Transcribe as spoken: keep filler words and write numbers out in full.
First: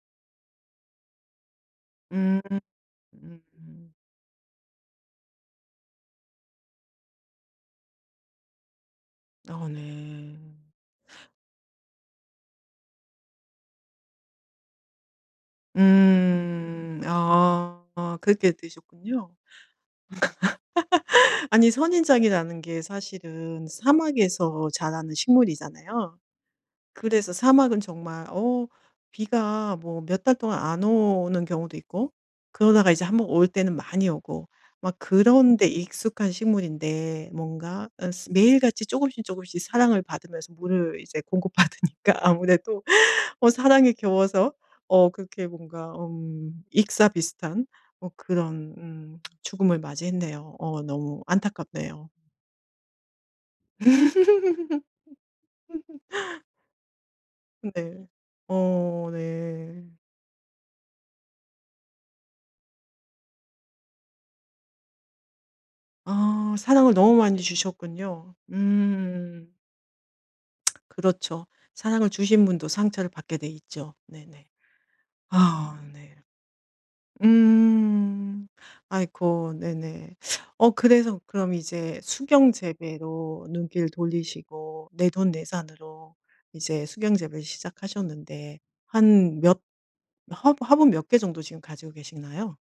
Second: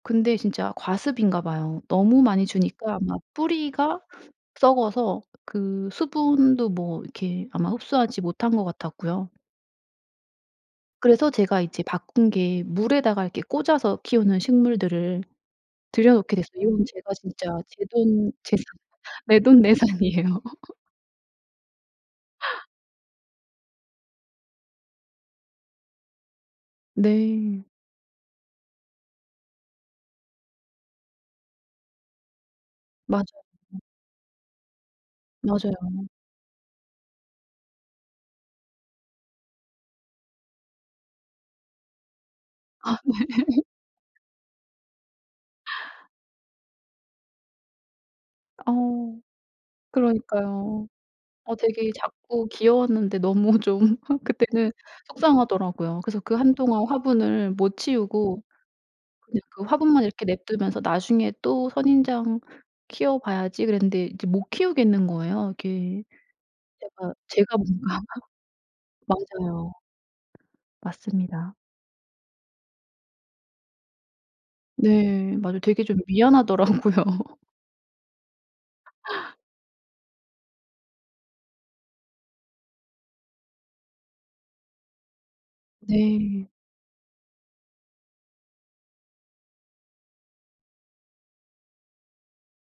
근데 진짜 과습인가 봐요. 너무 음. 많이 음 주니까 막 음. 뿌리가 썩어서 그 수분도 뭐 이렇게 아마 흡수하지 못한 것 같았고요. 어 네. 그래서 제가 이제 바꾼 게 물에다가 이렇게 꽂아서 키우는 식물들을 들여 놓게 됐어요. 이건 음. 제가 진짜 아. 그렇게 제돈제산 되셨군요. 내돈내산이에요. 아니 선인장이라는 게 사실은 사막에서 자라는 식물이잖아요. 그래서 네. 사막은 정말 어 비가 뭐 몇 달 동안 안 오는 경우도 있고 그러다가 이제 한 번 올 맞아요. 때는 많이 오고 막 그런 데 맞아요. 익숙한 식물인데 뭔가 어 매일같이 쪼금씩, 쪼금씩 사랑을 받으면서 물을 이제 공급받으니까 아무래도 아 네. 어 사랑에 겨워서 어 그렇게 뭔가 음 익사 비슷한 뭐 그런 음 어. 죽음을 맞이했네요. 어 그러니까요. 너무 어 되게 안타깝네요. 작고 귀여웠는데 너무 좀 그때는 속상하더라고요. 그래서 그 한동안 화분을 못 네. 치우고 어 근데 그 네. 화분만 이렇게 내버려 두면서 '나중에 또 선인장 키워 봐야지.' 그랬는데 이제 못 키우겠는 거예요. 이게 아. 사랑을 제가 너무 많이 제가 뭔가 주셨군요. 음. 맞아요. 그렇죠. 맞습니다. 사랑을 주신 분도 상처를 받게 돼 있죠. 네네. 네. 맞아요. 아 되게 좀 네. 미안하더라고요. 음. 아이코. 네네. 어 그래서 그럼 이제 수경 재배로 눈길 돌리시고 내돈내산으로 네. 이제 수경 재배를 시작하셨는데 한 몇 화분 화분 몇 개 정도 지금 가지고 계시나요?